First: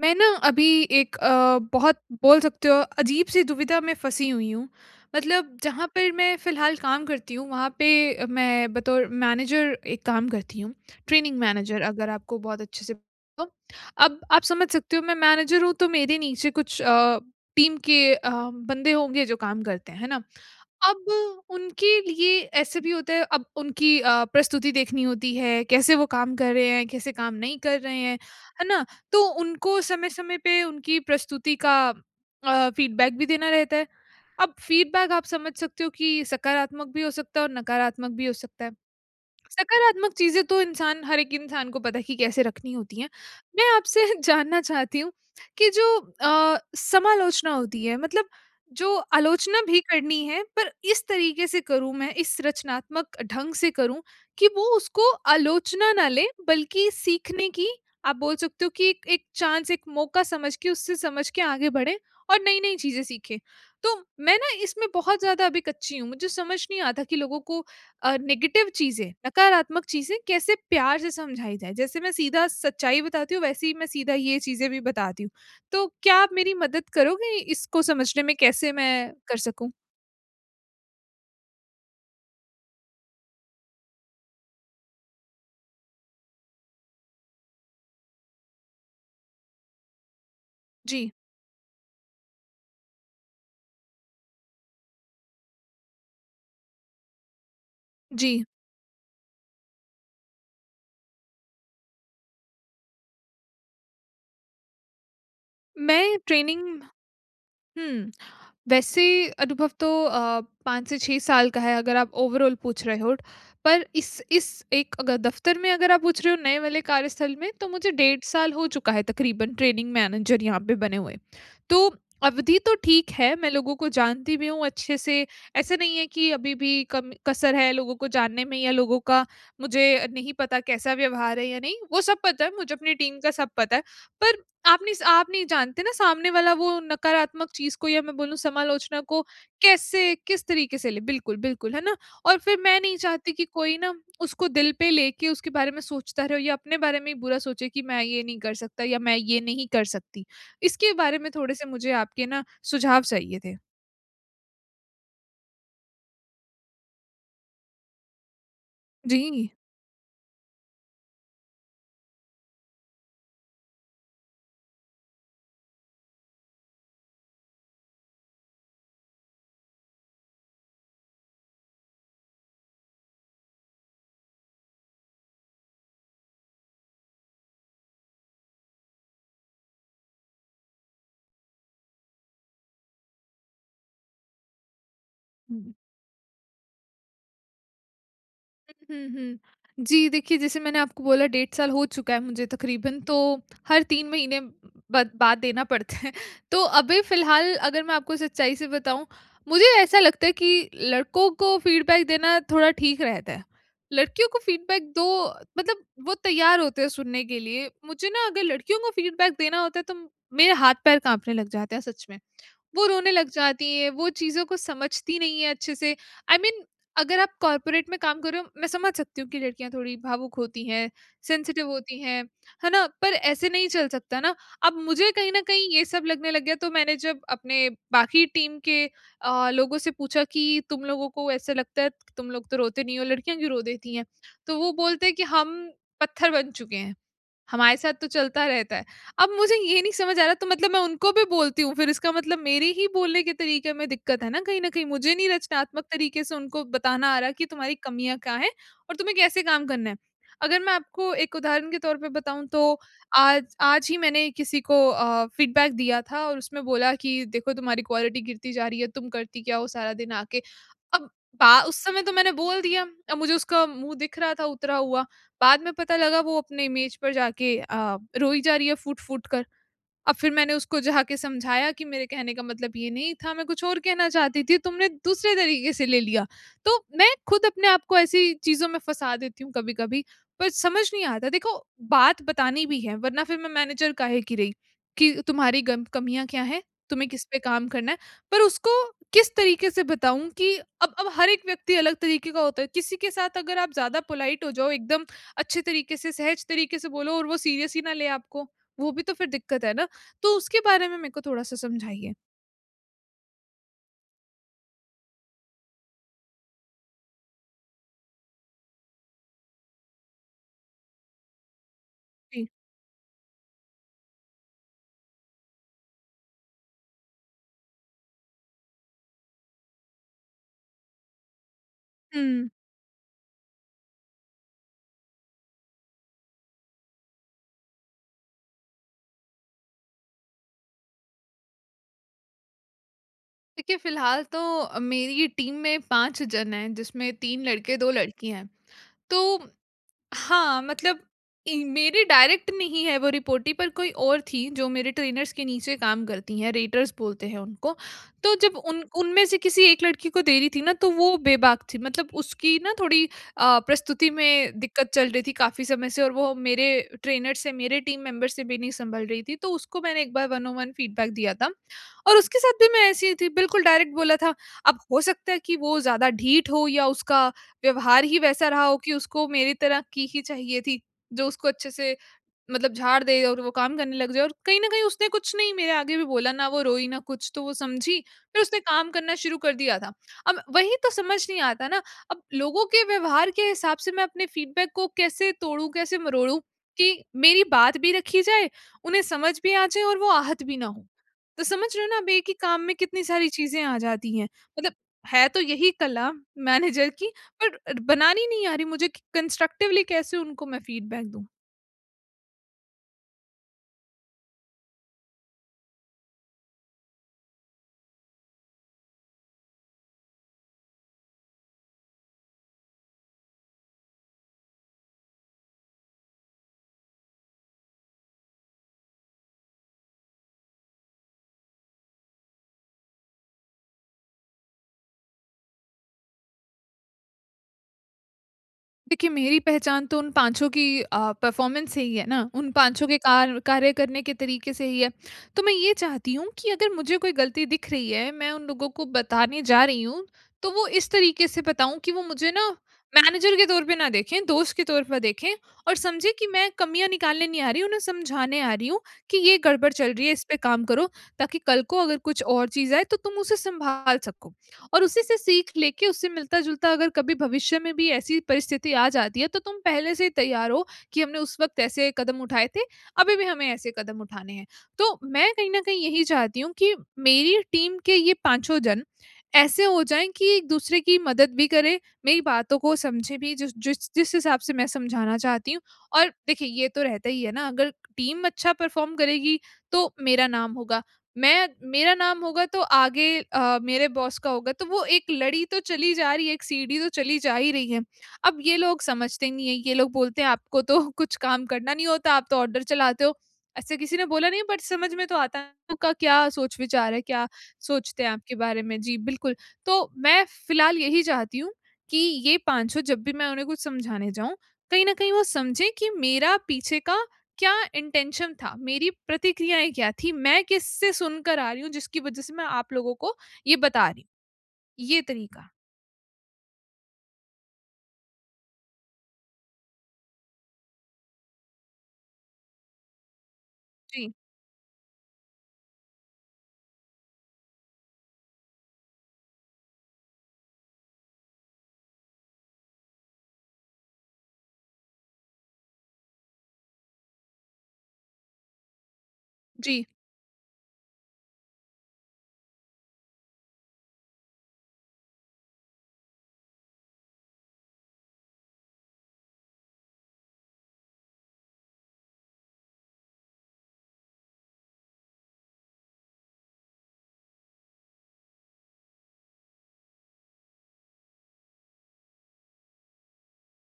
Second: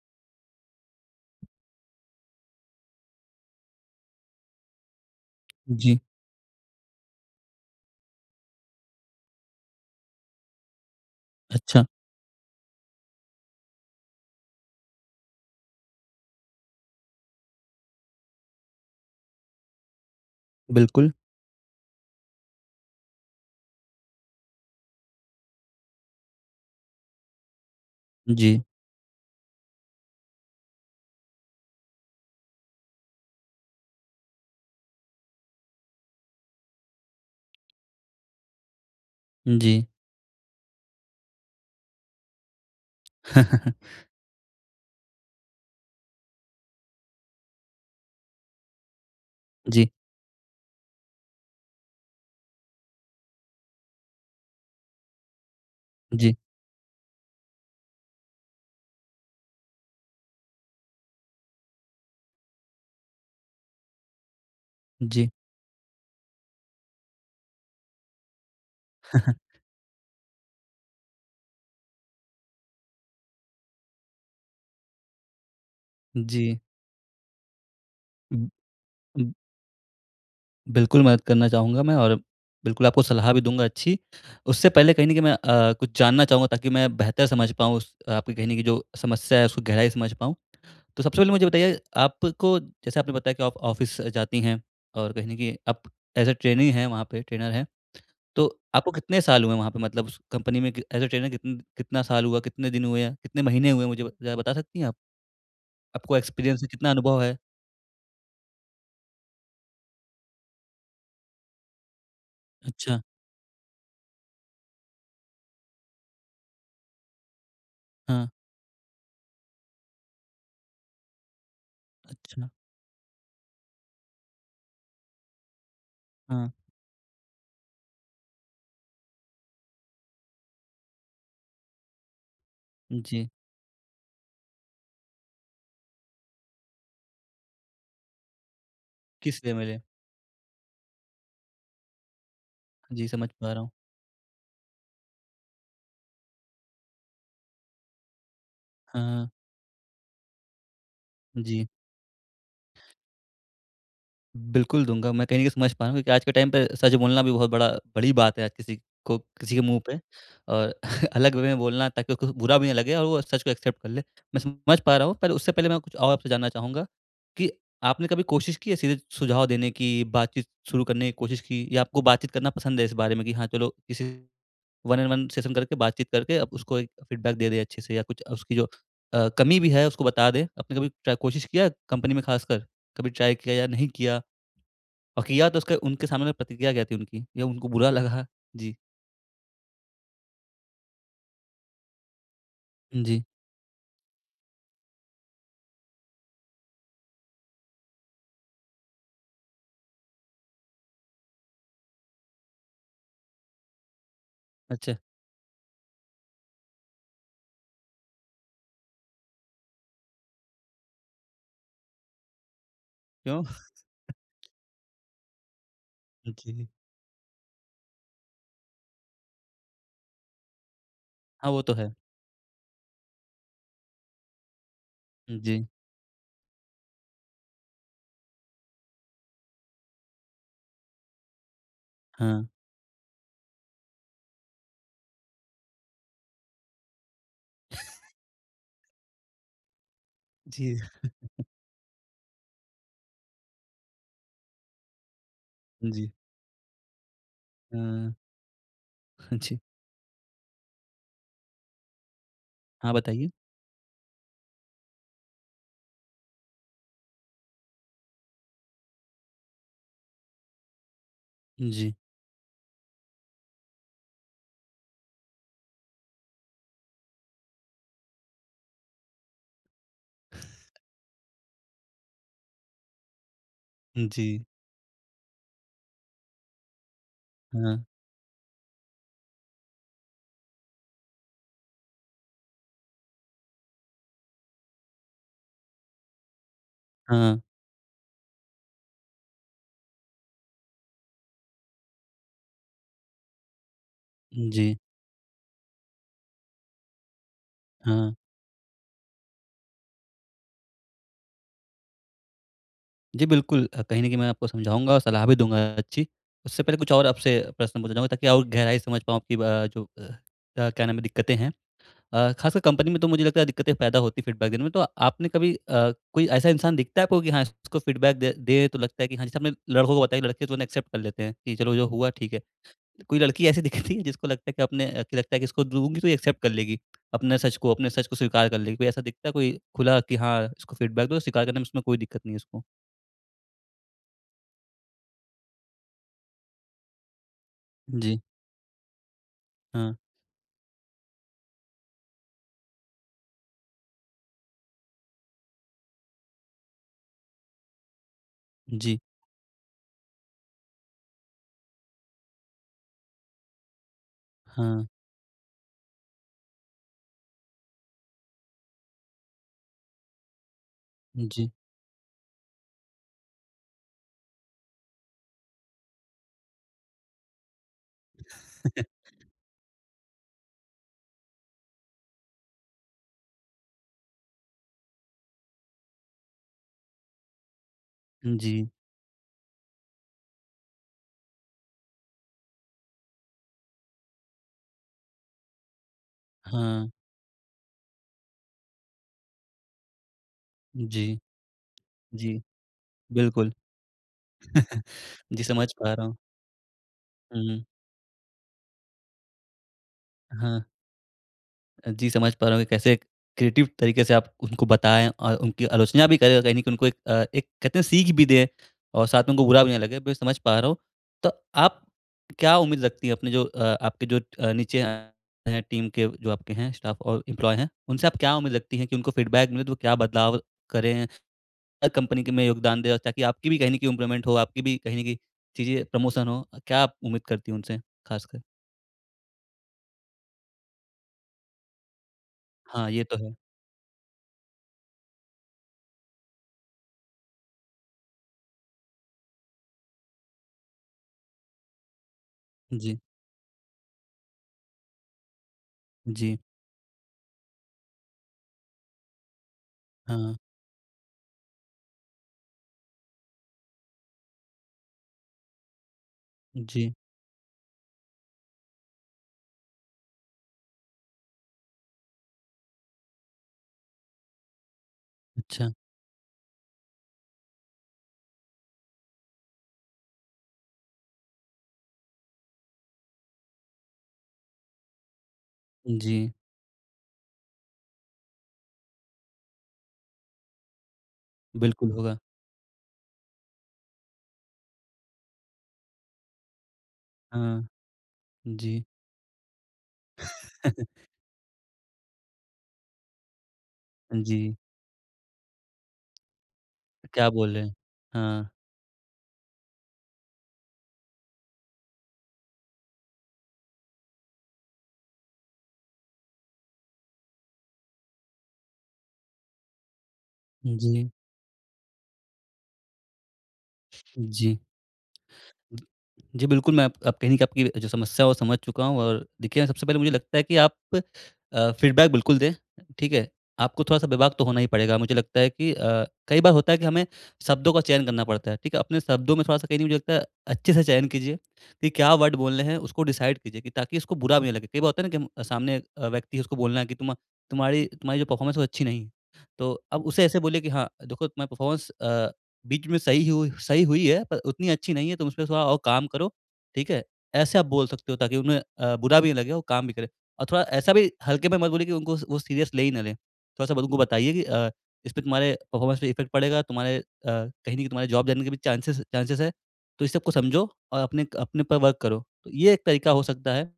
मैं ना अभी एक बहुत बोल सकते हो अजीब सी दुविधा में फंसी हुई हूँ। मतलब जहाँ जी, पर मैं फ़िलहाल काम करती हूँ वहाँ पे मैं बतौर मैनेजर एक काम करती हूँ, ट्रेनिंग मैनेजर अच्छा, अगर आपको बहुत अच्छे से तो अब आप समझ सकते हो मैं मैनेजर हूँ तो मेरे नीचे कुछ टीम के बंदे होंगे जो काम करते हैं, है ना? बिल्कुल। अब उनके लिए ऐसे भी होता है अब उनकी प्रस्तुति देखनी होती है, कैसे वो काम कर रहे हैं, कैसे काम नहीं कर रहे हैं, जी, है ना? तो उनको समय-समय पे उनकी प्रस्तुति का फीडबैक भी देना रहता है। अब फीडबैक आप समझ सकते हो कि सकारात्मक भी हो सकता है और नकारात्मक भी हो सकता है। जी, सकारात्मक चीज़ें तो इंसान हर एक इंसान को पता है कि कैसे रखनी होती हैं। मैं आपसे जानना चाहती हूँ कि जो समालोचना होती है मतलब जो आलोचना भी जी, करनी है पर इस तरीके से करूँ मैं, इस रचनात्मक ढंग से करूँ कि वो उसको आलोचना ना ले जी, बल्कि सीखने की आप बोल सकते हो कि एक एक चांस, एक मौका समझ के उससे समझ के आगे बढ़ें और नई-नई चीज़ें सीखें। तो मैं ना इसमें बहुत जी, ज़्यादा अभी कच्ची हूँ, मुझे समझ नहीं आता कि लोगों को नेगेटिव चीज़ें, नकारात्मक चीज़ें कैसे प्यार से समझाई जाए? जैसे मैं सीधा सच्चाई बताती हूँ, वैसे ही मैं सीधा ये चीज़ें भी बताती हूँ। तो क्या आप मेरी जी। मदद करोगे इसको समझने में उम, कैसे मैं उम, कर सकूँ? बिल्कुल मदद करना चाहूँगा मैं और बिल्कुल आपको सलाह भी दूँगा अच्छी। उससे पहले कहीं न कहीं मैं कुछ जानना चाहूँगा ताकि मैं बेहतर समझ पाऊँ उस आपकी कहीं न कहीं जो समस्या है उसको गहराई से समझ पाऊँ। तो जी, सबसे पहले मुझे बताइए आपको जैसे आपने बताया कि आप ऑफ़िस जाती हैं और कहीं न कहीं आप एज़ अ ट्रेनी हैं वहाँ पे, ट्रेनर हैं। जी। तो आपको कितने साल हुए वहाँ पे मतलब उस कंपनी में कि एज़ अ ट्रेनर कितना साल हुआ, कितने दिन हुए या कितने महीने हुए मुझे ब ज़रा बता सकती हैं आप? मैं आपको एक्सपीरियंस है, ट्रेनिंग कितना अनुभव है? हुँ। वैसे अनुभव तो 5 से 6 साल का है अगर आप ओवरऑल पूछ रहे अच्छा, हो। पर इस एक अगर दफ़्तर में अगर आप पूछ रहे हो नए वाले कार्यस्थल में तो मुझे डेढ़ हाँ, साल हो चुका है तकरीबन ट्रेनिंग मैनेजर यहाँ पे बने हुए। तो अच्छा, अवधि तो ठीक है, मैं लोगों को जानती भी हूँ अच्छे से। ऐसा नहीं है कि हाँ, अभी भी कम कसर है लोगों को जानने में या लोगों का मुझे नहीं पता कैसा व्यवहार है या नहीं, वो सब पता है, मुझे अपनी टीम का जी, सब पता है। पर आप नहीं जानते ना सामने वाला वो नकारात्मक चीज़ को या मैं बोलूँ समालोचना को किस वे मिले? कैसे, किस तरीके से ले बिल्कुल, बिल्कुल, है ना? और फिर मैं नहीं जी, समझ चाहती कि पा रहा हूँ। कोई ना उसको दिल पे लेके उसके बारे में सोचता रहे या अपने बारे में ही बुरा सोचे कि मैं ये नहीं कर सकता या हाँ, मैं हाँ, ये नहीं कर सकती। इसके बारे में जी। थोड़े-से मुझे आपके ना सुझाव चाहिए थे। बिल्कुल दूँगा, मैं कहीं न कहीं समझ पा रहा हूँ क्योंकि आज के टाइम पे सच बोलना भी बहुत बड़ा बड़ी बात है, आज किसी को जी। किसी के मुँह पे और अलग वे में बोलना ताकि उसको बुरा भी ना लगे और वो सच को एक्सेप्ट कर ले। मैं समझ पा रहा हूँ पर उससे पहले मैं कुछ और आपसे जानना चाहूँगा कि आपने कभी कोशिश की है सीधे सुझाव देने की, बातचीत शुरू करने की कोशिश की या आपको बातचीत करना पसंद है इस बारे में कि हाँ, चलो किसी वन ऑन वन सेशन करके बातचीत करके अब उसको एक फीडबैक दे दें अच्छे से या कुछ उसकी जो कमी भी है उसको बता दें? आपने कभी ट्राई कोशिश किया है कंपनी में खासकर? कभी ट्राई किया या नहीं किया? और किया तो उसका उनके सामने तो प्रतिक्रिया क्या थी उनकी? या उनको बुरा लगा? जी। हुँ, हुँ। जी, देखिए जैसे मैंने आपको बोला 1.5 साल हो चुका है मुझे तकरीबन तो जी। हर 3 महीने बद बाद देना पड़ता है। तो अभी फ़िलहाल अगर मैं आपको सच्चाई से बताऊँ, मुझे ऐसा लगता है कि लड़कों को फ़ीडबैक देना थोड़ा ठीक रहता है। लड़कियों को फ़ीडबैक अच्छा। दो मतलब वो तैयार होते हैं सुनने के लिए। मुझे ना अगर लड़कियों को फ़ीडबैक देना होता है तो मेरे हाथ-पैर काँपने लग जाते हैं सच में। वो रोने लग क्यों? जाती है, वो चीज़ों को समझती नहीं है अच्छे से। आई I मीन mean, जी। अगर आप कॉर्पोरेट में काम कर रहे हो, मैं समझ सकती हूँ कि लड़कियाँ थोड़ी भावुक होती हैं, हाँ, वो सेंसिटिव तो है। होती हैं, है ना? पर ऐसे नहीं चल सकता ना। अब मुझे कहीं न जी। कहीं ये सब लगने लग गया, तो मैंने जब अपने बाकी टीम के लोगों से पूछा कि तुम लोगों को ऐसा लगता है, तुम लोग हाँ। तो रोते नहीं हो, लड़कियाँ क्यों रो देती हैं? तो वो बोलते हैं कि हम पत्थर बन चुके हैं। हमारे साथ तो चलता रहता है। अब मुझे ये नहीं समझ आ रहा तो मतलब जी। मैं उनको भी बोलती हूँ, फिर इसका मतलब मेरे ही बोलने के तरीके में दिक्कत है ना कहीं न कहीं। मुझे नहीं रचनात्मक जी। तरीके से उनको बताना आ रहा कि तुम्हारी हाँ। कमियाँ क्या हैं और तुम्हें कैसे जी। काम करना है। अगर मैं आपको एक उदाहरण के तौर पे बताऊँ तो हाँ, बताइए? आज आज ही मैंने किसी को फीडबैक दिया था और उसमें बोला कि देखो तुम्हारी क्वालिटी गिरती जा रही है, तुम करती क्या हो सारा दिन आके? अब बा उस जी। समय तो मैंने बोल दिया, अब मुझे उसका मुँह दिख रहा था उतरा हुआ, बाद में पता लगा वो अपने इमेज पर जाके रोई जा रही है फूट-फूट कर। अब फिर मैंने उसको जाके समझाया कि मेरे कहने का मतलब ये नहीं था, मैं कुछ और कहना जी। चाहती थी, तुमने दूसरे तरीके से ले लिया। तो मैं खुद अपने हाँ। आप को ऐसी चीज़ों में फँसा देती हूँ कभी-कभी, पर समझ नहीं आता। देखो, बात बतानी भी है, वरना फिर मैं मैनेजर काहे की रही कि तुम्हारी गम कमियाँ क्या हैं, तुम्हें किस पे हाँ। काम करना है। पर उसको किस तरीके से बताऊँ कि अब हर एक व्यक्ति अलग तरीके का होता है। किसी के साथ अगर आप ज़्यादा पोलाइट हो जाओ, जी। एकदम अच्छे तरीके से, सहज तरीके से बोलो और वो सीरियस ही ना ले हाँ। आपको, वो भी तो फिर दिक्कत है ना। तो उसके बारे में मेरे को थोड़ा-सा समझाइए? जी, बिल्कुल कहीं न कहीं मैं आपको समझाऊँगा और सलाह भी दूँगा अच्छी। उससे पहले कुछ और आपसे प्रश्न पूछना चाहूँगा ताकि और गहराई से समझ पाऊँ आपकी ब जो क्या नाम है दिक्कतें हैं। जी। खासकर कंपनी में तो मुझे लगता है दिक्कतें पैदा होती फीडबैक देने में। तो आपने कभी कोई ऐसा इंसान दिखता है आपको कि हाँ, इसको फीडबैक दे दे तो लगता है कि हाँ, जैसे आपने लड़कों को बताया, लड़के तो उन्हें एक्सेप्ट कर लेते हैं कि चलो जो हुआ ठीक है। हुँ। कोई लड़की ऐसी दिखती है जिसको लगता है कि आपने कि लगता है कि इसको दूँगी तो ये एक्सेप्ट कर लेगी, अपने सच को स्वीकार कर लेगी। कोई ऐसा दिखता है कोई खुला कि हाँ, इसको फीडबैक दो, स्वीकार करने में उसमें कोई दिक्कत नहीं है उसको? देखिए, फ़िलहाल तो मेरी टीम में 5 जन हैं, जिसमें 3 लड़के, 2 जी, लड़की हैं। तो हाँ, हाँ, मतलब इ मेरी डायरेक्ट नहीं है वो रिपोर्टी पर कोई और थी जो मेरे ट्रेनर्स के नीचे काम करती हैं, रेटर्स बोलते हैं उनको। तो जब उन जी, उनमें से किसी एक लड़की को दे रही थी ना तो वो बेबाक थी मतलब उसकी ना थोड़ी प्रस्तुति में हाँ, दिक्कत चल रही थी काफ़ी समय से और वो मेरे ट्रेनर से, मेरे टीम मेंबर से भी नहीं सँभल रही थी। तो उसको मैंने एक बार वन ऑन वन फीडबैक दिया था जी, और उसके साथ भी मैं ऐसी ही थी, बिल्कुल डायरेक्ट बोला था। अब हो सकता है कि वो ज़्यादा ढीठ हो या उसका व्यवहार ही वैसा रहा हो कि उसको मेरी तरह की ही चाहिए थी, जो उसको अच्छे से मतलब झाड़ दे और वो काम करने लग जाए और कहीं न कहीं उसने कुछ नहीं मेरे आगे भी बोला, ना वो रोई, ना कुछ, तो वो समझी, फिर उसने जी, काम करना शुरू कर दिया था। अब वही तो समझ नहीं आता ना, अब लोगों के व्यवहार के हिसाब से मैं अपने फीडबैक को कैसे तोड़ूँ, कैसे मरोड़ूँ हाँ, कि मेरी बात भी रखी जाए, उन्हें समझ भी आ जाए और वो आहत भी ना हो। जी, तो समझ रहे हो ना आप एक ही जी, काम में कितनी सारी बिल्कुल। चीज़ें आ जाती हैं। मतलब है तो जी, यही समझ पा रहा कला हूँ। मैनेजर की हुँ, पर बनानी नहीं आ रही मुझे कि कंस्ट्रक्टिवली कैसे उनको मैं हाँ। फीडबैक दूँ? जी, समझ पा रहा हूँ कि कैसे क्रिएटिव तरीके से आप उनको बताएँ और उनकी आलोचना भी करें और कहीं न कहीं उनको एक कहते हैं सीख भी दें और साथ में उनको बुरा भी ना लगे, मैं समझ पा रहा हूँ। तो आप क्या उम्मीद रखती हैं अपने जो आपके जो नीचे हैं टीम के जो आपके हैं स्टाफ और एम्प्लॉयी हैं, उनसे आप क्या उम्मीद रखती हैं कि उनको फीडबैक मिले तो वो क्या बदलाव करें या कंपनी के में योगदान दें और ताकि आपकी भी कहीं न कहीं इम्प्रूवमेंट हो, आपकी भी कहीं न कहीं चीज़ें प्रमोशन हो, क्या आप उम्मीद करती हैं उनसे ख़ासकर? देखिए, मेरी पहचान तो उन पाँचों की परफ़ॉर्मेंस से ही है ना, उन पाँचों हाँ, के ये तो है। कार्य करने के तरीके से ही है। तो मैं ये चाहती हूँ कि अगर मुझे कोई गलती दिख रही है, मैं उन लोगों को बताने जा रही हूँ, तो वो इस तरीके से बताऊँ कि वो मुझे ना जी, मैनेजर के तौर पे ना देखें, दोस्त के तौर पर देखें और समझें कि जी। मैं कमियाँ निकालने नहीं आ रही, उन्हें समझाने आ रही हूँ कि ये गड़बड़ चल रही है, इस हाँ, पे काम करो, ताकि कल को अगर कुछ और चीज़ आए, तो तुम उसे सँभाल सको। और उसी से सीख लेके उससे मिलता-जुलता अगर जी, कभी भविष्य में भी ऐसी परिस्थिति आ जाती है तो तुम पहले से ही तैयार हो कि हमने उस वक़्त ऐसे कदम उठाए थे, अभी भी हमें ऐसे कदम उठाने हैं। तो मैं कहीं न अच्छा। कहीं यही चाहती हूँ कि मेरी टीम के ये पाँचों जन ऐसे हो जाएँ कि एक-दूसरे की मदद भी करें, मेरी बातों को समझें भी जिस जिस जिस हिसाब से मैं समझाना चाहती हूँ। और जी, देखिए ये तो रहता ही है ना अगर टीम अच्छा परफ़ॉर्म करेगी तो मेरा नाम होगा। मैं बिल्कुल मेरा होगा। नाम होगा तो आगे मेरे बॉस का होगा, तो वो एक लड़ी तो चली जा रही है, एक सीढ़ी तो चली जा ही हाँ, रही है। अब ये लोग जी, समझते नहीं है, ये लोग बोलते हैं आपको तो कुछ काम करना नहीं होता, आप तो ऑर्डर चलाते हो। ऐसे किसी ने बोला नहीं जी, बट समझ में तो आता है उनका क्या सोच विचार है, क्या क्या बोल रहे हैं? सोचते हैं आपके हाँ, बारे में। जी, बिल्कुल। तो मैं फिलहाल यही चाहती हूँ कि ये पाँचों जब भी मैं उन्हें कुछ समझाने जाऊँ, कहीं न कहीं वो समझें कि मेरा पीछे का क्या इंटेंशन था? मेरी प्रतिक्रियाएँ क्या थी? मैं किससे जी, सुनकर आ रही हूँ जिसकी वज़ह से मैं आप लोगों को ये बता रही जी। हूँ। ये तरीका। जी, बिल्कुल, मैं आप कहीं न कहीं आपकी जो समस्या है वो समझ चुका हूँ और देखिए सबसे पहले मुझे लगता है कि आप फीडबैक बिल्कुल दें, ठीक है? आपको थोड़ा-सा जी, बेबाक तो होना ही पड़ेगा। मुझे लगता है कि कई बार होता है कि हमें शब्दों का चयन करना पड़ता है, ठीक है? अपने शब्दों में थोड़ा-सा कहीं न कहीं नहीं, मुझे लगता है अच्छे से चयन कीजिए कि क्या वर्ड बोलने हैं उसको डिसाइड कीजिए कि ताकि उसको बुरा भी ना लगे। कई बार होता है ना कि हम सामने एक, व्यक्ति है उसको बोलना है कि तुम्हारी जो परफ़ॉर्मेंस है वो अच्छी नहीं है। तो जी। अब उसे ऐसे बोलिए कि हाँ, देखो तुम्हारी परफ़ॉर्मेंस बीच में सही हुई है पर उतनी अच्छी नहीं है, तुम उसपे थोड़ा और काम करो, ठीक है? ऐसे आप बोल सकते हो ताकि उन्हें बुरा भी नहीं लगे और काम भी करें। और थोड़ा ऐसा भी हल्के में मत बोलिए कि उनको वो सीरियस ले ही ना लें। थोड़ा-सा उनको बताइए कि इस पे तुम्हारे परफॉर्मेंस पे इफ़ेक्ट पड़ेगा, तुम्हारे कहीं न कहीं तुम्हारे जॉब जाने के भी चांसेस चांसेस है, तो इस सबको समझो और अपने अपने पर वर्क करो। तो ये एक तरीका हो सकता है।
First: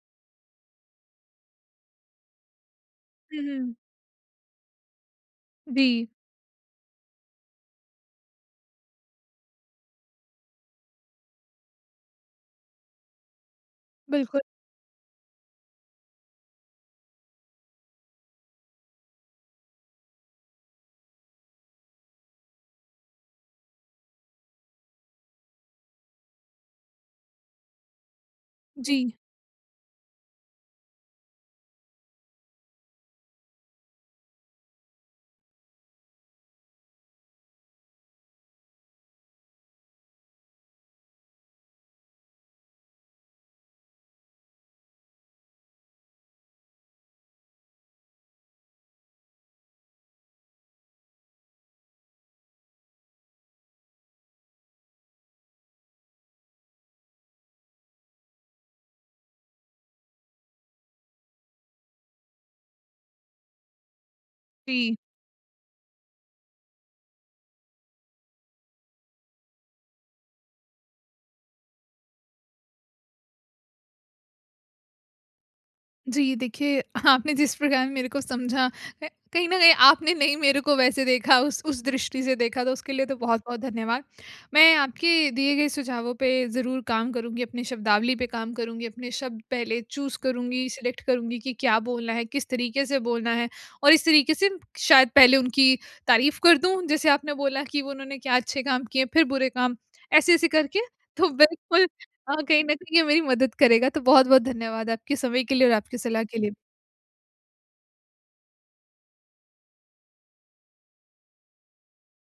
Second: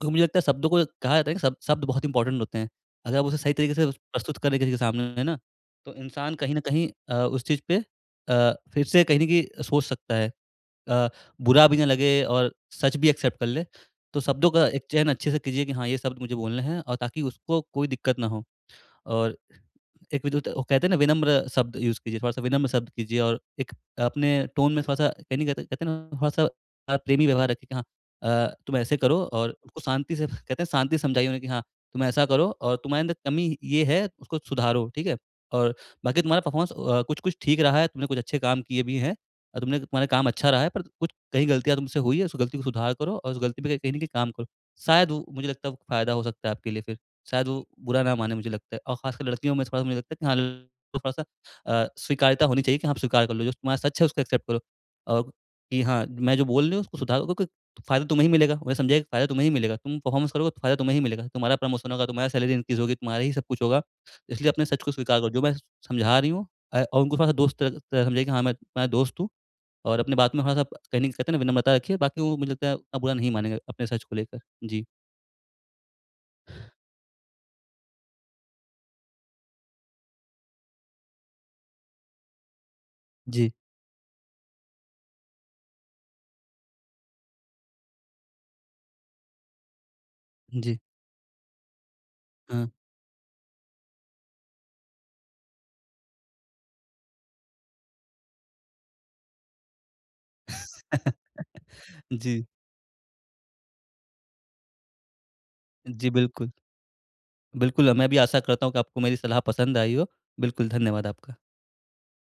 क्योंकि मुझे लगता है शब्दों को कहा जाता है कि शब्द शब्द बहुत इंपॉर्टेंट होते हैं। अगर आप उसे हुँ, सही हुँ। तरीके से प्रस्तुत करें किसी के सामने है ना, तो जी, इंसान कहीं न कहीं उस चीज़ पे फिर से कहीं न कहीं सोच सकता है। अ, बुरा भी ना लगे और सच भी एक्सेप्ट कर ले। तो बिल्कुल। शब्दों का एक चयन अच्छे से कीजिए कि हाँ, ये शब्द मुझे बोलने हैं और ताकि उसको कोई दिक्कत ना हो और एक विद्युत वो कहते हैं ना विनम्र शब्द यूज़ कीजिए, थोड़ा-सा विनम्र शब्द कीजिए और एक अपने टोन में थोड़ा-सा कहीं न कहते कहते हैं ना थोड़ा-सा प्रेमी व्यवहार रखिए कि हाँ तुम ऐसे जी, करो और उसको शांति से कहते हैं शांति से समझाइए उन्हें कि हाँ, तुम ऐसा करो और तुम्हारे अंदर कमी ये है, उसको सुधारो, ठीक है? और बाकी तुम्हारा परफॉर्मेंस कुछ-कुछ ठीक रहा है, तुमने कुछ अच्छे काम किए भी हैं और तुमने तुम्हारा काम अच्छा रहा है, पर कुछ कहीं गलतियाँ तुमसे हुई है, उस गलती को सुधार करो और उस गलती पे कहीं न कहीं काम करो। शायद वो मुझे लगता है फ़ायदा हो सकता है आपके लिए फिर। शायद वो बुरा ना माने मुझे लगता है और ख़ासकर लड़कियों में थोड़ा-सा मुझे लगता है कि हाँ, लड़कों को थोड़ा-सा स्वीकार्यता होनी चाहिए कि हाँ, आप स्वीकार कर लो, जो तुम्हारा सच है उसको एक्सेप्ट करो और कि हाँ, मैं जो बोल रही हूँ उसको सुधारो क्योंकि फ़ायदा तुम्हें ही मिलेगा। उन्हें समझाइए कि फ़ायदा तुम्हें ही मिलेगा। तुम परफ़ॉर्मेंस करोगे तो फ़ायदा तुम्हें ही मिलेगा। तुम्हारा प्रमोशन होगा, तुम्हारी सैलरी इंक्रीज़ होगी, तुम्हारा ही सब कुछ होगा। इसलिए अपने सच को जी। स्वीकार करो। जो मैं समझा रही हूँ और उनको थोड़ा-सा दोस्त तरह तरह समझाइए कि हाँ, मैं तुम्हारा दोस्त हूँ और अपनी बात में थोड़ा-सा कहीं न कहते हैं ना विनम्रता रखिए, बाकी वो मुझे लगता है उतना बुरा नहीं मानेंगे अपने सच को लेकर। जी। जी, देखिए आपने जिस प्रकार मेरे को समझा क कहीं न कहीं आपने नहीं मेरे को वैसे देखा उस दृष्टि से देखा तो उसके लिए तो जी, बहुत-बहुत धन्यवाद। मैं आपके दिए गए सुझावों पे ज़रूर काम करूँगी, अपनी शब्दावली पे काम करूँगी, अपने शब्द पहले चूज़ करूँगी, जी। सिलेक्ट करूँगी कि क्या बोलना है, किस हाँ। तरीके से बोलना है और इस तरीके से शायद पहले उनकी तारीफ़ कर दूँ, जैसे आपने बोला कि वो उन्होंने क्या अच्छे काम किए, फिर बुरे काम, ऐसे-ऐसे करके तो बिल्कुल हाँ, जी। कहीं न कहीं ये मेरी मदद करेगा, तो बहुत-बहुत धन्यवाद आपके समय के लिए और आपकी जी, सलाह के बिल्कुल। लिए। बिल्कुल, मैं भी आशा करता हूँ कि आपको मेरी सलाह पसंद आई हो। बिल्कुल, धन्यवाद आपका।